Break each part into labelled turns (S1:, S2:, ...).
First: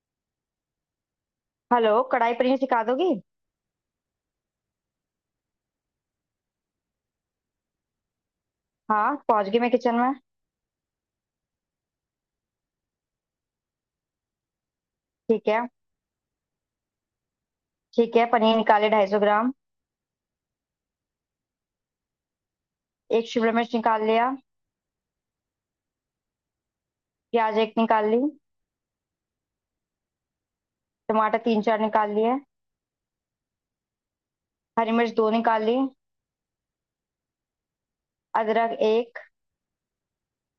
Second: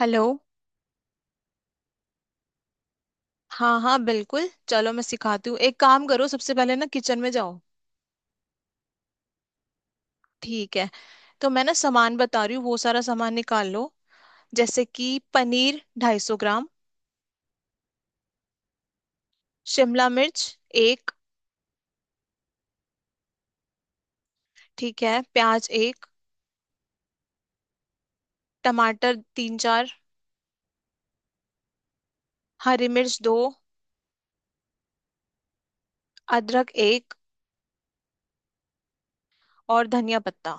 S1: Hello.
S2: Hello, kadai paneer सिखा दोगी?
S1: हाँ हाँ, बिल्कुल चलो, मैं सिखाती हूँ। एक काम करो, सबसे पहले ना किचन में जाओ।
S2: हाँ, पहुंच गई मैं किचन में।
S1: ठीक है। तो मैं ना सामान बता रही हूँ, वो सारा सामान निकाल लो। जैसे कि
S2: ठीक है।
S1: पनीर 250 ग्राम,
S2: ठीक है, पनीर निकाले 250 ग्राम।
S1: शिमला मिर्च एक।
S2: एक शिमला मिर्च निकाल लिया।
S1: ठीक है, प्याज एक,
S2: प्याज एक निकाल ली।
S1: टमाटर तीन चार,
S2: टमाटर तीन चार निकाल लिए।
S1: हरी मिर्च दो,
S2: हरी मिर्च दो निकाल ली।
S1: अदरक एक,
S2: अदरक एक।
S1: और धनिया पत्ता।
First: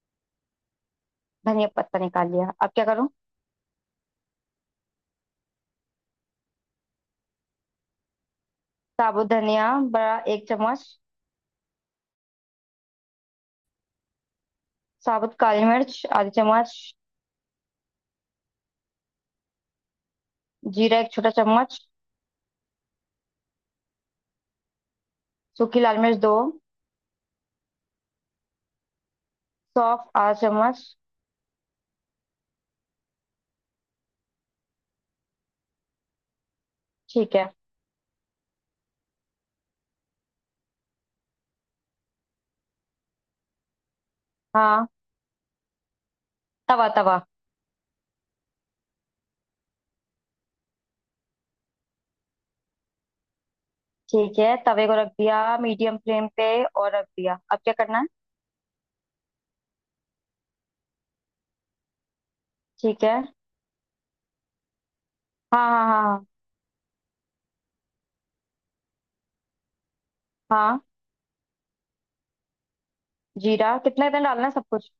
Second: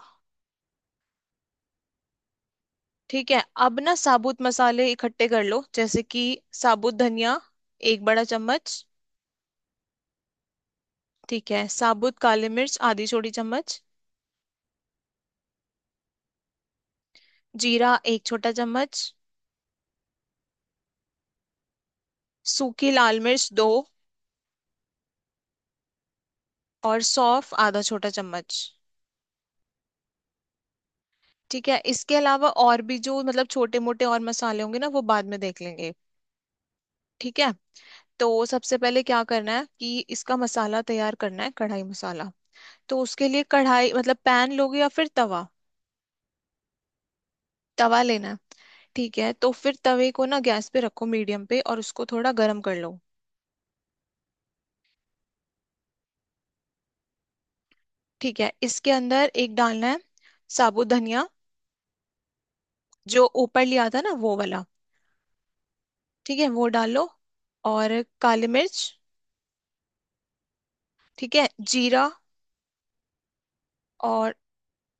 S2: धनिया पत्ता निकाल लिया। अब क्या करूँ?
S1: ठीक है, अब ना साबुत मसाले इकट्ठे कर लो। जैसे कि साबुत धनिया एक बड़ा चम्मच।
S2: साबुत धनिया, बड़ा एक चम्मच।
S1: ठीक है, साबुत काली मिर्च आधी छोटी चम्मच,
S2: साबुत काली मिर्च आधी चम्मच।
S1: जीरा एक छोटा चम्मच,
S2: जीरा एक छोटा चम्मच।
S1: सूखी लाल मिर्च दो,
S2: सूखी लाल मिर्च दो।
S1: और सौंफ आधा छोटा चम्मच।
S2: सौंफ आधा चम्मच।
S1: ठीक है, इसके अलावा और भी जो मतलब छोटे मोटे और मसाले होंगे ना वो बाद में देख लेंगे।
S2: ठीक
S1: ठीक
S2: है।
S1: है। तो सबसे पहले क्या करना है कि इसका मसाला तैयार करना है, कढ़ाई मसाला। तो उसके लिए कढ़ाई मतलब पैन लोगे
S2: हाँ,
S1: या फिर तवा?
S2: तवा तवा।
S1: तवा लेना है। ठीक है, तो फिर तवे को ना गैस पे रखो मीडियम पे, और उसको थोड़ा गर्म कर लो।
S2: ठीक है, तवे को रख दिया मीडियम फ्लेम पे और रख दिया। अब क्या करना?
S1: ठीक है, इसके अंदर एक डालना है साबुत धनिया,
S2: ठीक है।
S1: जो ऊपर लिया था ना वो वाला।
S2: हाँ, हाँ, हाँ,
S1: ठीक है, वो डालो। और काली मिर्च।
S2: हाँ, हाँ।
S1: ठीक है, जीरा
S2: जीरा कितना कितना
S1: और
S2: डालना है, सब कुछ?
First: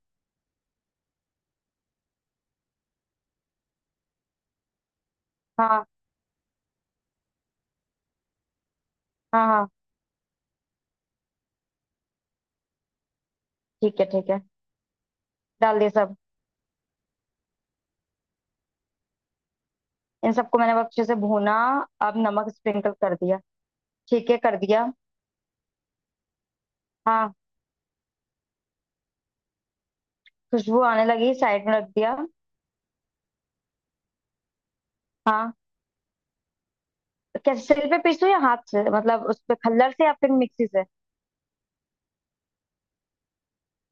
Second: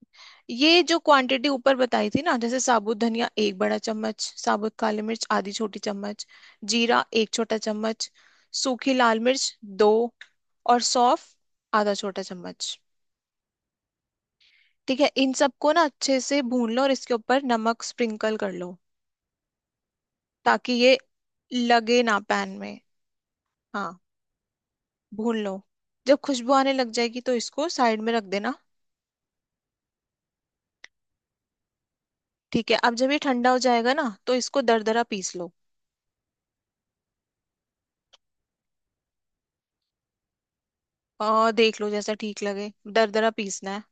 S1: ये जो क्वांटिटी ऊपर बताई थी ना, जैसे साबुत धनिया एक बड़ा चम्मच, साबुत काली मिर्च आधी छोटी
S2: हाँ,
S1: चम्मच, जीरा एक छोटा चम्मच, सूखी लाल
S2: हाँ,
S1: मिर्च
S2: हाँ।
S1: दो, और सौंफ आधा छोटा चम्मच।
S2: ठीक है, ठीक है।
S1: ठीक है, इन सबको
S2: डाल
S1: ना
S2: दिया सब।
S1: अच्छे से भून लो, और इसके ऊपर नमक स्प्रिंकल कर लो
S2: इन सबको मैंने
S1: ताकि
S2: अब
S1: ये
S2: अच्छे से भूना।
S1: लगे
S2: अब
S1: ना
S2: नमक
S1: पैन में।
S2: स्प्रिंकल कर दिया।
S1: हाँ,
S2: ठीक है, कर दिया।
S1: भून लो। जब खुशबू आने लग जाएगी
S2: हाँ।
S1: तो इसको साइड में रख देना।
S2: खुशबू आने लगी, साइड में रख दिया।
S1: ठीक है, अब जब ये ठंडा हो जाएगा ना तो इसको दरदरा पीस लो।
S2: हाँ। कैसे, सिल पे पीसूं या हाथ से, मतलब उस पे खल्लर से, या फिर मिक्सी से?
S1: और देख लो जैसा ठीक लगे, दरदरा पीसना है।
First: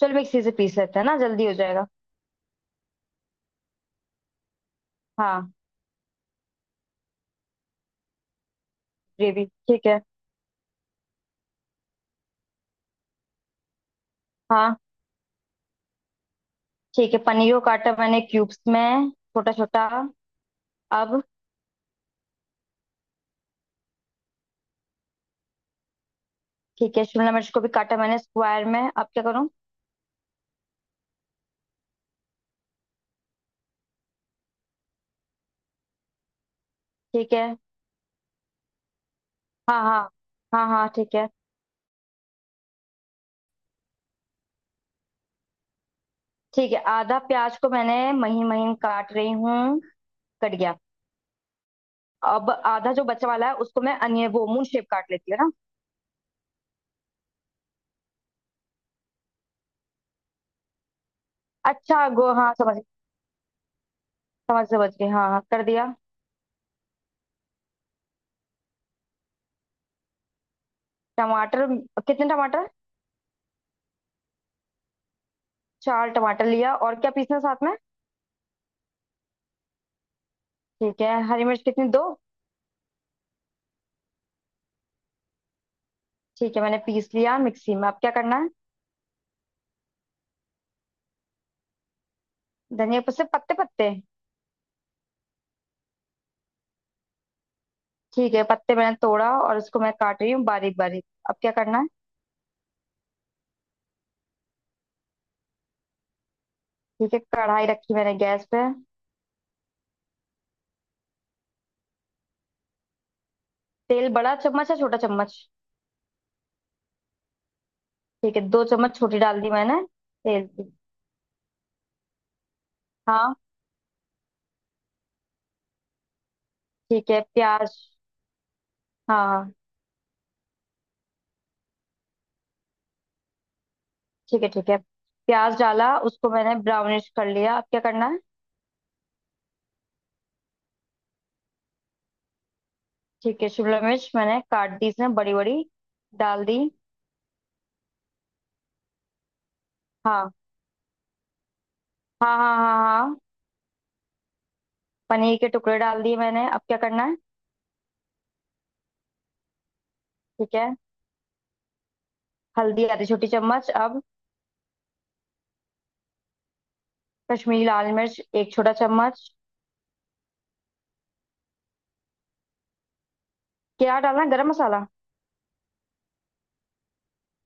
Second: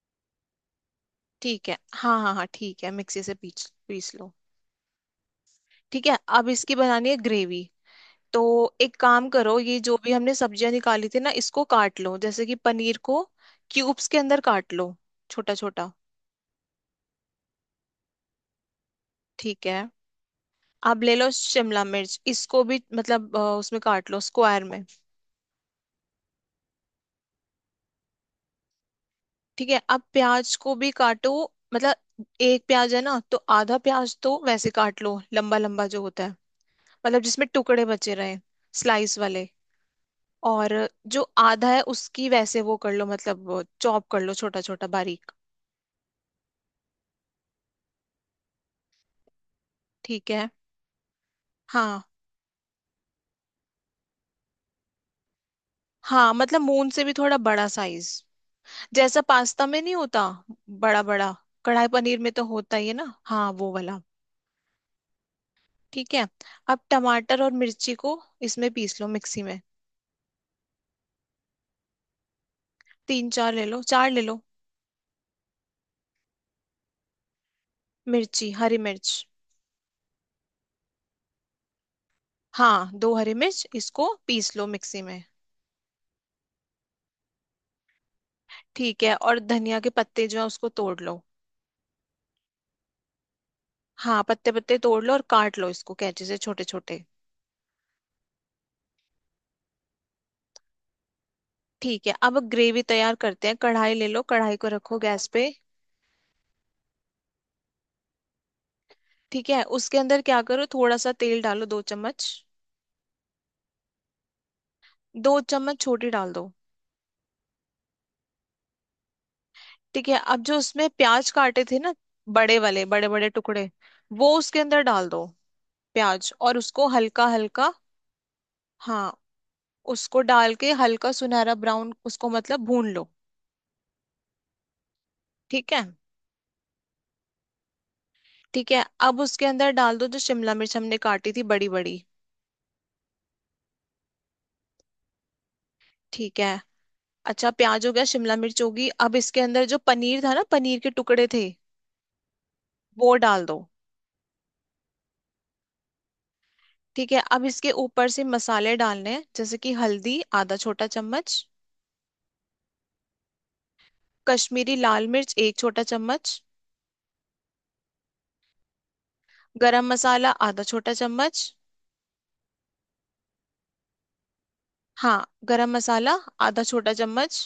S2: चल मिक्सी से पीस लेते हैं ना, जल्दी हो
S1: ठीक है,
S2: जाएगा।
S1: हाँ हाँ हाँ, ठीक है, मिक्सी से पीस पीस लो।
S2: हाँ।
S1: ठीक है, अब इसकी बनानी है ग्रेवी। तो एक काम
S2: ग्रेवी,
S1: करो, ये
S2: ठीक
S1: जो
S2: है।
S1: भी हमने सब्जियां निकाली थी ना इसको काट लो, जैसे कि पनीर को क्यूब्स के अंदर काट
S2: हाँ।
S1: लो, छोटा छोटा।
S2: ठीक है, पनीर को काटा मैंने क्यूब्स में, छोटा
S1: ठीक है,
S2: छोटा।
S1: अब ले
S2: अब,
S1: लो शिमला मिर्च, इसको भी मतलब उसमें काट लो स्क्वायर में।
S2: ठीक है, शिमला मिर्च को भी काटा मैंने स्क्वायर में। अब क्या करूँ?
S1: ठीक है, अब प्याज को भी काटो। मतलब एक प्याज है ना तो आधा प्याज तो वैसे काट लो लंबा लंबा जो होता है, मतलब
S2: ठीक है।
S1: जिसमें टुकड़े बचे रहे, स्लाइस वाले।
S2: हाँ, हाँ, हाँ,
S1: और
S2: हाँ, ठीक
S1: जो
S2: है।
S1: आधा है उसकी वैसे वो कर लो, मतलब चॉप कर लो छोटा छोटा बारीक।
S2: ठीक है, आधा प्याज को मैंने महीन महीन काट रही हूँ।
S1: ठीक है।
S2: कट गया।
S1: हाँ
S2: अब आधा जो बचा वाला है, उसको मैं अनियन, वो मून शेप काट लेती है ना।
S1: हाँ, मतलब मून से भी थोड़ा बड़ा साइज, जैसा पास्ता में नहीं होता, बड़ा बड़ा। कढ़ाई
S2: अच्छा,
S1: पनीर में
S2: गो
S1: तो
S2: हाँ समझ,
S1: होता ही है ना, हाँ वो वाला।
S2: समझ समझ गई, हाँ हाँ कर दिया।
S1: ठीक है, अब टमाटर और मिर्ची को इसमें पीस लो मिक्सी में।
S2: टमाटर, कितने टमाटर?
S1: तीन चार ले लो, चार ले लो।
S2: चार टमाटर लिया, और क्या पीसना साथ में?
S1: मिर्ची, हरी मिर्च।
S2: ठीक है, हरी मिर्च कितनी, दो?
S1: हाँ, दो हरी मिर्च, इसको पीस लो मिक्सी में।
S2: ठीक है, मैंने पीस लिया मिक्सी में। अब क्या करना है?
S1: ठीक है, और धनिया के पत्ते जो है उसको तोड़ लो।
S2: धनिया पत्ते, पत्ते, पत्ते।
S1: हाँ, पत्ते पत्ते तोड़ लो और काट लो इसको कैंची से छोटे छोटे।
S2: ठीक है, पत्ते मैंने तोड़ा और इसको मैं काट रही हूँ बारीक बारीक। अब क्या करना है?
S1: ठीक है, अब ग्रेवी तैयार करते हैं। कढ़ाई ले लो, कढ़ाई को रखो गैस पे।
S2: ठीक है, कढ़ाई रखी मैंने गैस पे।
S1: ठीक है, उसके अंदर क्या करो, थोड़ा सा तेल डालो, दो चम्मच।
S2: तेल बड़ा चम्मच या छोटा
S1: दो
S2: चम्मच?
S1: चम्मच छोटी डाल दो।
S2: ठीक है, दो चम्मच छोटी डाल दी मैंने।
S1: ठीक है, अब
S2: तेल
S1: जो
S2: की।
S1: उसमें प्याज काटे थे ना, बड़े वाले, बड़े बड़े
S2: हाँ।
S1: टुकड़े, वो उसके अंदर डाल दो। प्याज, और उसको
S2: ठीक है,
S1: हल्का हल्का,
S2: प्याज।
S1: हाँ
S2: हाँ, हाँ,
S1: उसको डाल के हल्का सुनहरा ब्राउन उसको मतलब भून लो।
S2: ठीक है, ठीक है। प्याज
S1: ठीक है,
S2: डाला, उसको मैंने ब्राउनिश कर लिया। अब क्या करना है?
S1: ठीक है। अब उसके अंदर डाल दो जो शिमला मिर्च हमने काटी थी बड़ी बड़ी।
S2: ठीक है, शिमला मिर्च मैंने काट दी इसमें बड़ी बड़ी।
S1: ठीक
S2: डाल
S1: है,
S2: दी।
S1: अच्छा प्याज हो गया, शिमला मिर्च होगी, अब इसके अंदर जो पनीर
S2: हाँ,
S1: था ना, पनीर के टुकड़े थे
S2: हाँ, हाँ, हाँ,
S1: वो
S2: हाँ।
S1: डाल दो।
S2: पनीर के टुकड़े डाल दिए मैंने। अब क्या करना
S1: ठीक
S2: है?
S1: है, अब इसके ऊपर से मसाले डालने हैं, जैसे कि हल्दी
S2: ठीक
S1: आधा
S2: है,
S1: छोटा चम्मच,
S2: हल्दी आधी छोटी चम्मच, अब।
S1: कश्मीरी लाल मिर्च एक छोटा चम्मच,
S2: कश्मीरी लाल मिर्च एक छोटा चम्मच।
S1: गरम मसाला आधा छोटा चम्मच।
S2: क्या डालना है, गरम मसाला?
S1: हाँ गरम मसाला आधा छोटा चम्मच।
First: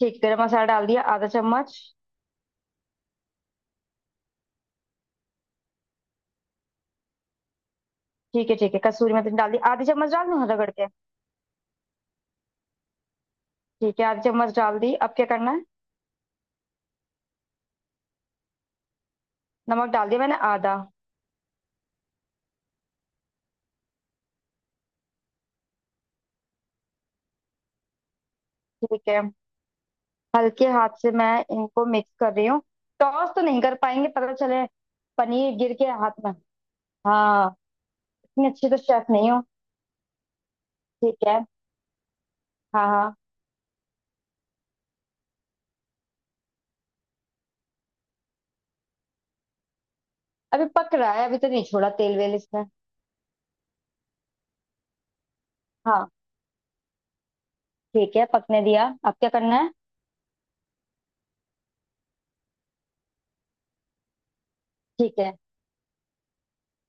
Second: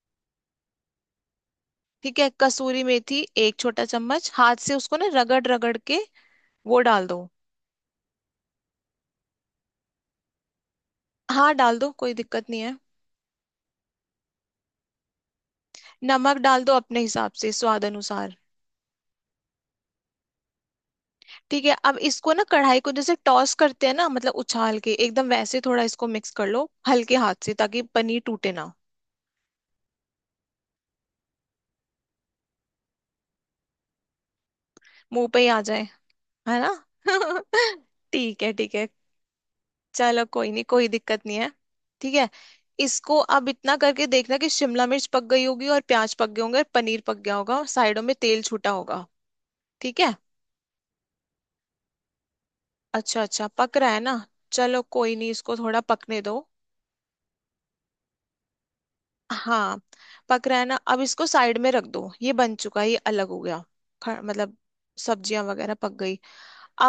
S2: ठीक, गरम मसाला डाल दिया आधा चम्मच।
S1: ठीक है, कसूरी मेथी एक छोटा चम्मच हाथ से उसको ना रगड़ रगड़ के वो डाल दो।
S2: ठीक है, ठीक है, कसूरी मेथी डाल दी, आधी चम्मच डाल दूं? हाँ, रगड़ के।
S1: हाँ डाल दो, कोई दिक्कत नहीं है।
S2: ठीक है, आधी चम्मच डाल दी। अब क्या करना है?
S1: नमक डाल दो अपने हिसाब से, स्वाद अनुसार।
S2: नमक डाल दिया मैंने आधा।
S1: ठीक है, अब इसको ना कढ़ाई को जैसे टॉस करते हैं ना, मतलब उछाल के एकदम वैसे, थोड़ा इसको मिक्स कर लो हल्के हाथ से ताकि पनीर टूटे ना,
S2: ठीक है, हल्के हाथ से मैं इनको मिक्स कर रही हूँ। टॉस तो नहीं कर पाएंगे, पता चले।
S1: मुंह पे ही
S2: पनीर
S1: आ
S2: गिर
S1: जाए,
S2: के हाथ में।
S1: है ना।
S2: हाँ।
S1: ठीक
S2: इतनी
S1: है,
S2: अच्छी
S1: ठीक
S2: तो
S1: है।
S2: शेफ नहीं हो।
S1: चलो कोई नहीं, कोई दिक्कत
S2: ठीक
S1: नहीं
S2: है।
S1: है। ठीक है,
S2: हाँ, हाँ।
S1: इसको अब इतना करके देखना कि शिमला मिर्च पक गई होगी और प्याज पक गए होंगे और पनीर पक गया होगा और साइडों में तेल छूटा होगा। ठीक है।
S2: अभी पक रहा है, अभी तो नहीं छोड़ा तेल वेल इसमें।
S1: अच्छा अच्छा, पक रहा है ना, चलो कोई नहीं, इसको थोड़ा
S2: हाँ।
S1: पकने दो।
S2: ठीक है, पकने दिया। अब क्या करना है?
S1: हाँ, पक रहा है ना, अब इसको साइड में रख दो, ये बन चुका है, ये अलग हो गया। मतलब
S2: ठीक है।
S1: सब्जियां वगैरह पक गई।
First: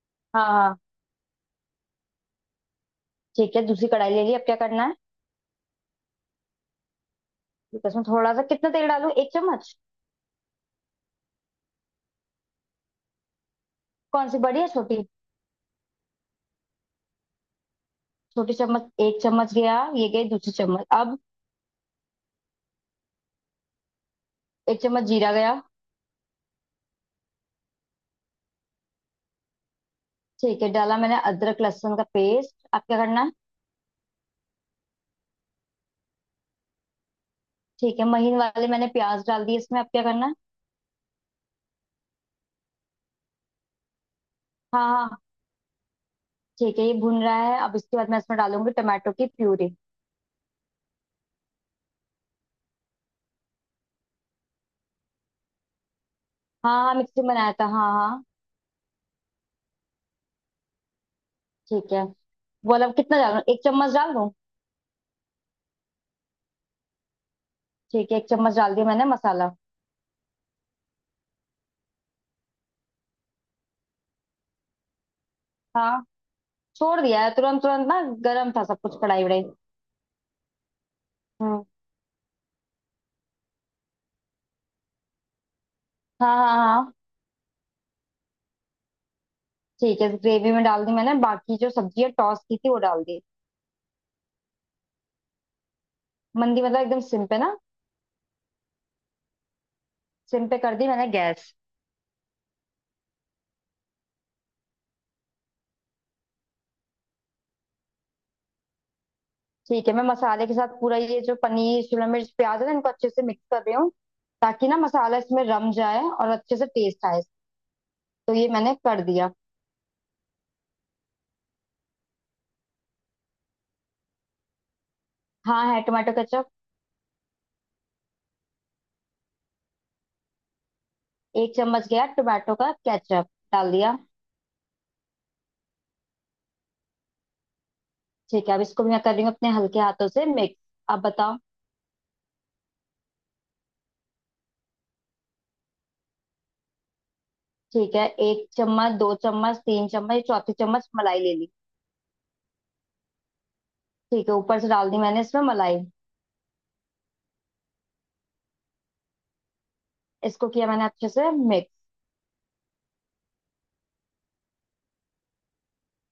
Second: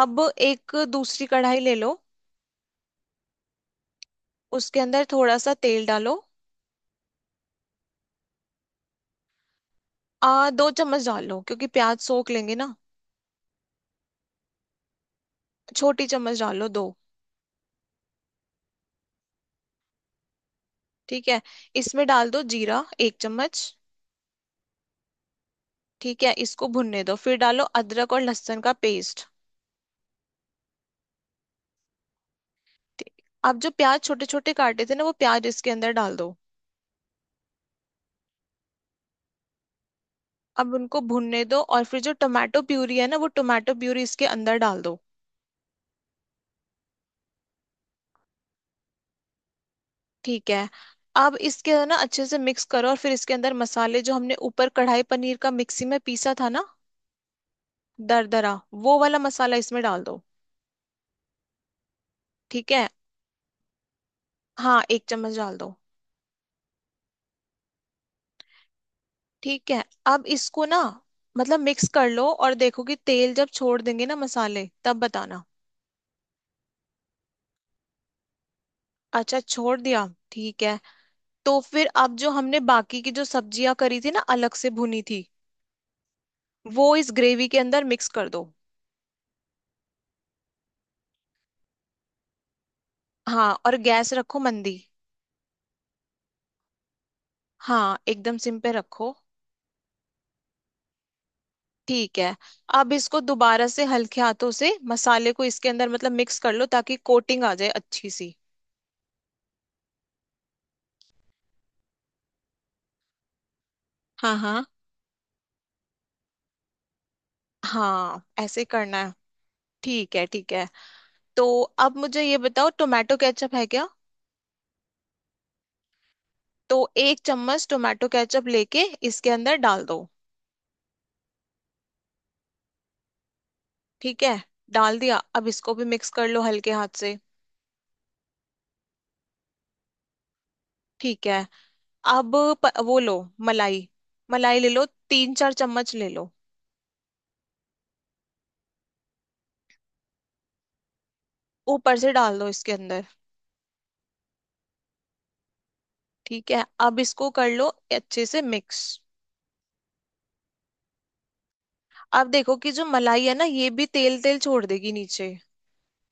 S1: अब
S2: हाँ,
S1: एक
S2: हाँ।
S1: दूसरी कढ़ाई ले लो।
S2: ठीक है, दूसरी कढ़ाई ले ली। अब क्या
S1: उसके
S2: करना है?
S1: अंदर थोड़ा सा तेल डालो,
S2: ठीक है, उसमें थोड़ा सा, कितना तेल डालूं, एक चम्मच?
S1: आ दो चम्मच डाल लो, क्योंकि प्याज सोख लेंगे ना।
S2: कौन सी, बड़ी है छोटी?
S1: छोटी चम्मच डाल लो दो।
S2: छोटी चम्मच, एक चम्मच गया, ये गई दूसरी चम्मच। अब,
S1: ठीक है, इसमें डाल दो जीरा एक चम्मच।
S2: एक चम्मच जीरा गया।
S1: ठीक है, इसको भुनने दो, फिर डालो अदरक और लहसुन का पेस्ट।
S2: ठीक है, डाला मैंने अदरक लहसुन का पेस्ट। अब क्या करना
S1: ठीक।
S2: है?
S1: आप जो प्याज छोटे छोटे काटे थे ना, वो प्याज इसके अंदर डाल दो।
S2: ठीक है, महीन वाले मैंने प्याज डाल दी इसमें। अब क्या करना है?
S1: अब उनको भुनने दो, और फिर जो टोमेटो प्यूरी है ना वो टोमेटो प्यूरी इसके अंदर डाल
S2: हाँ,
S1: दो।
S2: हाँ, ठीक है, ये भुन रहा है। अब इसके बाद मैं इसमें डालूंगी टमाटो की प्यूरी।
S1: ठीक है, अब इसके ना अच्छे से मिक्स करो, और फिर इसके अंदर मसाले जो हमने ऊपर कढ़ाई पनीर का मिक्सी में पीसा था ना,
S2: हाँ, हाँ, मिक्सी में बनाया था, हाँ, हाँ।
S1: दरदरा, वो वाला मसाला इसमें डाल दो।
S2: ठीक है,
S1: ठीक
S2: बोला,
S1: है,
S2: अब कितना डालूं, एक चम्मच डाल दूं?
S1: हाँ एक चम्मच डाल दो।
S2: ठीक है, एक चम्मच डाल दिया मैंने मसाला।
S1: ठीक है, अब इसको ना मतलब मिक्स कर लो, और देखो कि तेल जब छोड़ देंगे ना मसाले, तब बताना।
S2: हाँ, छोड़ दिया है तुरंत तुरंत ना। गर्म था सब कुछ, कढ़ाई
S1: अच्छा
S2: वढ़ाई।
S1: छोड़ दिया। ठीक है, तो
S2: हम्म।
S1: फिर अब जो हमने बाकी की जो सब्जियां करी थी ना अलग से भुनी थी,
S2: हाँ, हाँ, हाँ,
S1: वो इस ग्रेवी के अंदर मिक्स कर दो।
S2: ठीक है, ग्रेवी में डाल दी मैंने, बाकी जो सब्जी है टॉस की थी, वो डाल दी।
S1: हाँ, और गैस रखो मंदी।
S2: मंदी मतलब एकदम सिम पे ना?
S1: हाँ एकदम सिम पे रखो।
S2: सिम पे कर दी मैंने गैस।
S1: ठीक है, अब इसको दोबारा से हल्के हाथों से मसाले को इसके अंदर मतलब मिक्स कर लो ताकि कोटिंग आ जाए अच्छी सी।
S2: ठीक है, मैं मसाले के साथ पूरा ये जो पनीर, शिमला मिर्च, प्याज है ना, इनको अच्छे से मिक्स कर रही हूँ।
S1: हाँ हाँ
S2: ताकि ना मसाला इसमें रम जाए और अच्छे से टेस्ट आए।
S1: हाँ
S2: तो ये
S1: ऐसे
S2: मैंने
S1: करना
S2: कर
S1: है।
S2: दिया।
S1: ठीक है, ठीक है। तो अब मुझे ये बताओ, टोमेटो केचप है क्या?
S2: हाँ, है टोमेटो केचप।
S1: तो एक चम्मच टोमेटो केचप लेके इसके अंदर डाल दो।
S2: एक चम्मच गया टोमेटो का केचप डाल दिया।
S1: ठीक है, डाल दिया, अब इसको भी मिक्स कर लो हल्के हाथ से।
S2: ठीक है, अब इसको भी मैं कर रही हूँ अपने हल्के हाथों से मिक्स। अब
S1: ठीक
S2: बताओ।
S1: है, अब वो लो, मलाई, मलाई ले लो, तीन चार चम्मच ले लो।
S2: ठीक है, एक चम्मच, दो चम्मच, तीन चम्मच, चौथी चम्मच मलाई ले ली।
S1: ऊपर से डाल दो इसके अंदर।
S2: ठीक है, ऊपर से डाल दी मैंने इसमें मलाई।
S1: ठीक है, अब इसको कर लो अच्छे से मिक्स।
S2: इसको किया मैंने अच्छे से मिक्स।
S1: अब देखो कि जो मलाई है ना ये भी तेल तेल छोड़ देगी नीचे,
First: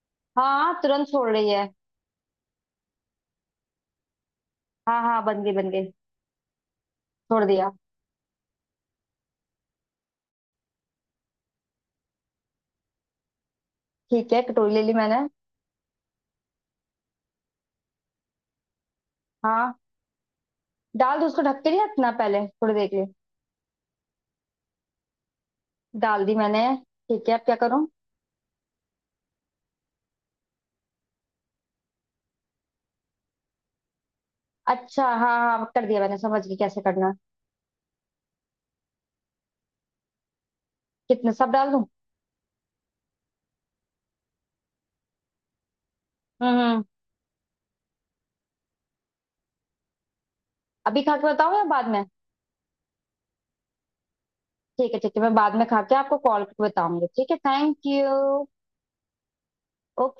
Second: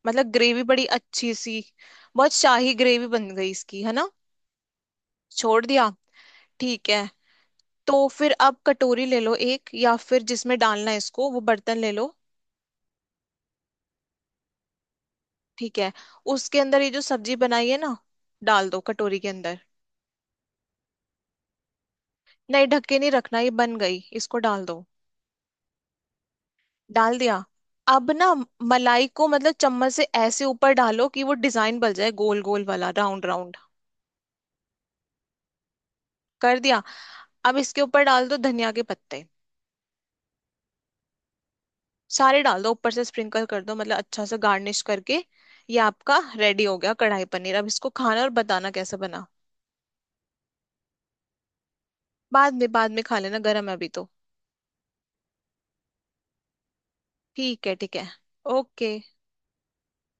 S1: मतलब
S2: हाँ,
S1: ग्रेवी
S2: हाँ,
S1: बड़ी
S2: तुरंत छोड़
S1: अच्छी
S2: रही
S1: सी।
S2: है।
S1: बहुत शाही ग्रेवी बन गई इसकी, है ना।
S2: हाँ, हाँ, बन गई,
S1: छोड़
S2: बन
S1: दिया।
S2: गई।
S1: ठीक है,
S2: छोड़ दिया।
S1: तो फिर अब कटोरी ले लो एक, या फिर जिसमें डालना है इसको वो बर्तन ले लो।
S2: ठीक है, कटोरी ले ली मैंने।
S1: ठीक है, उसके अंदर ये जो सब्जी बनाई है ना, डाल दो कटोरी के अंदर।
S2: हाँ। डाल दो उसको, ढक के नहीं रखना पहले
S1: नहीं
S2: थोड़ी
S1: ढक
S2: देर के
S1: के
S2: लिए?
S1: नहीं रखना, ये बन गई, इसको डाल दो।
S2: डाल दी मैंने।
S1: डाल
S2: ठीक
S1: दिया।
S2: है, अब क्या करूं?
S1: अब ना मलाई को मतलब चम्मच से ऐसे ऊपर डालो कि वो डिजाइन बन जाए, गोल गोल वाला, राउंड राउंड।
S2: अच्छा, हाँ हाँ, कर दिया मैंने, समझ गई
S1: कर
S2: कैसे
S1: दिया।
S2: करना है।
S1: अब इसके ऊपर डाल दो धनिया के पत्ते,
S2: कितने, सब डाल दूं?
S1: सारे डाल दो, ऊपर से स्प्रिंकल कर दो, मतलब अच्छा सा गार्निश करके। ये आपका
S2: हम्म,
S1: रेडी हो
S2: हम्म।
S1: गया कढ़ाई पनीर। अब इसको खाना और बताना कैसे बना।
S2: अभी खा के बताऊं या बाद में?
S1: बाद में, बाद में खा लेना, गर्म है अभी तो।
S2: ठीक है, ठीक है, मैं बाद में खा के आपको कॉल करके बताऊंगी, ठीक है,
S1: ठीक है,
S2: थैंक
S1: ठीक है।
S2: यू।
S1: ओके।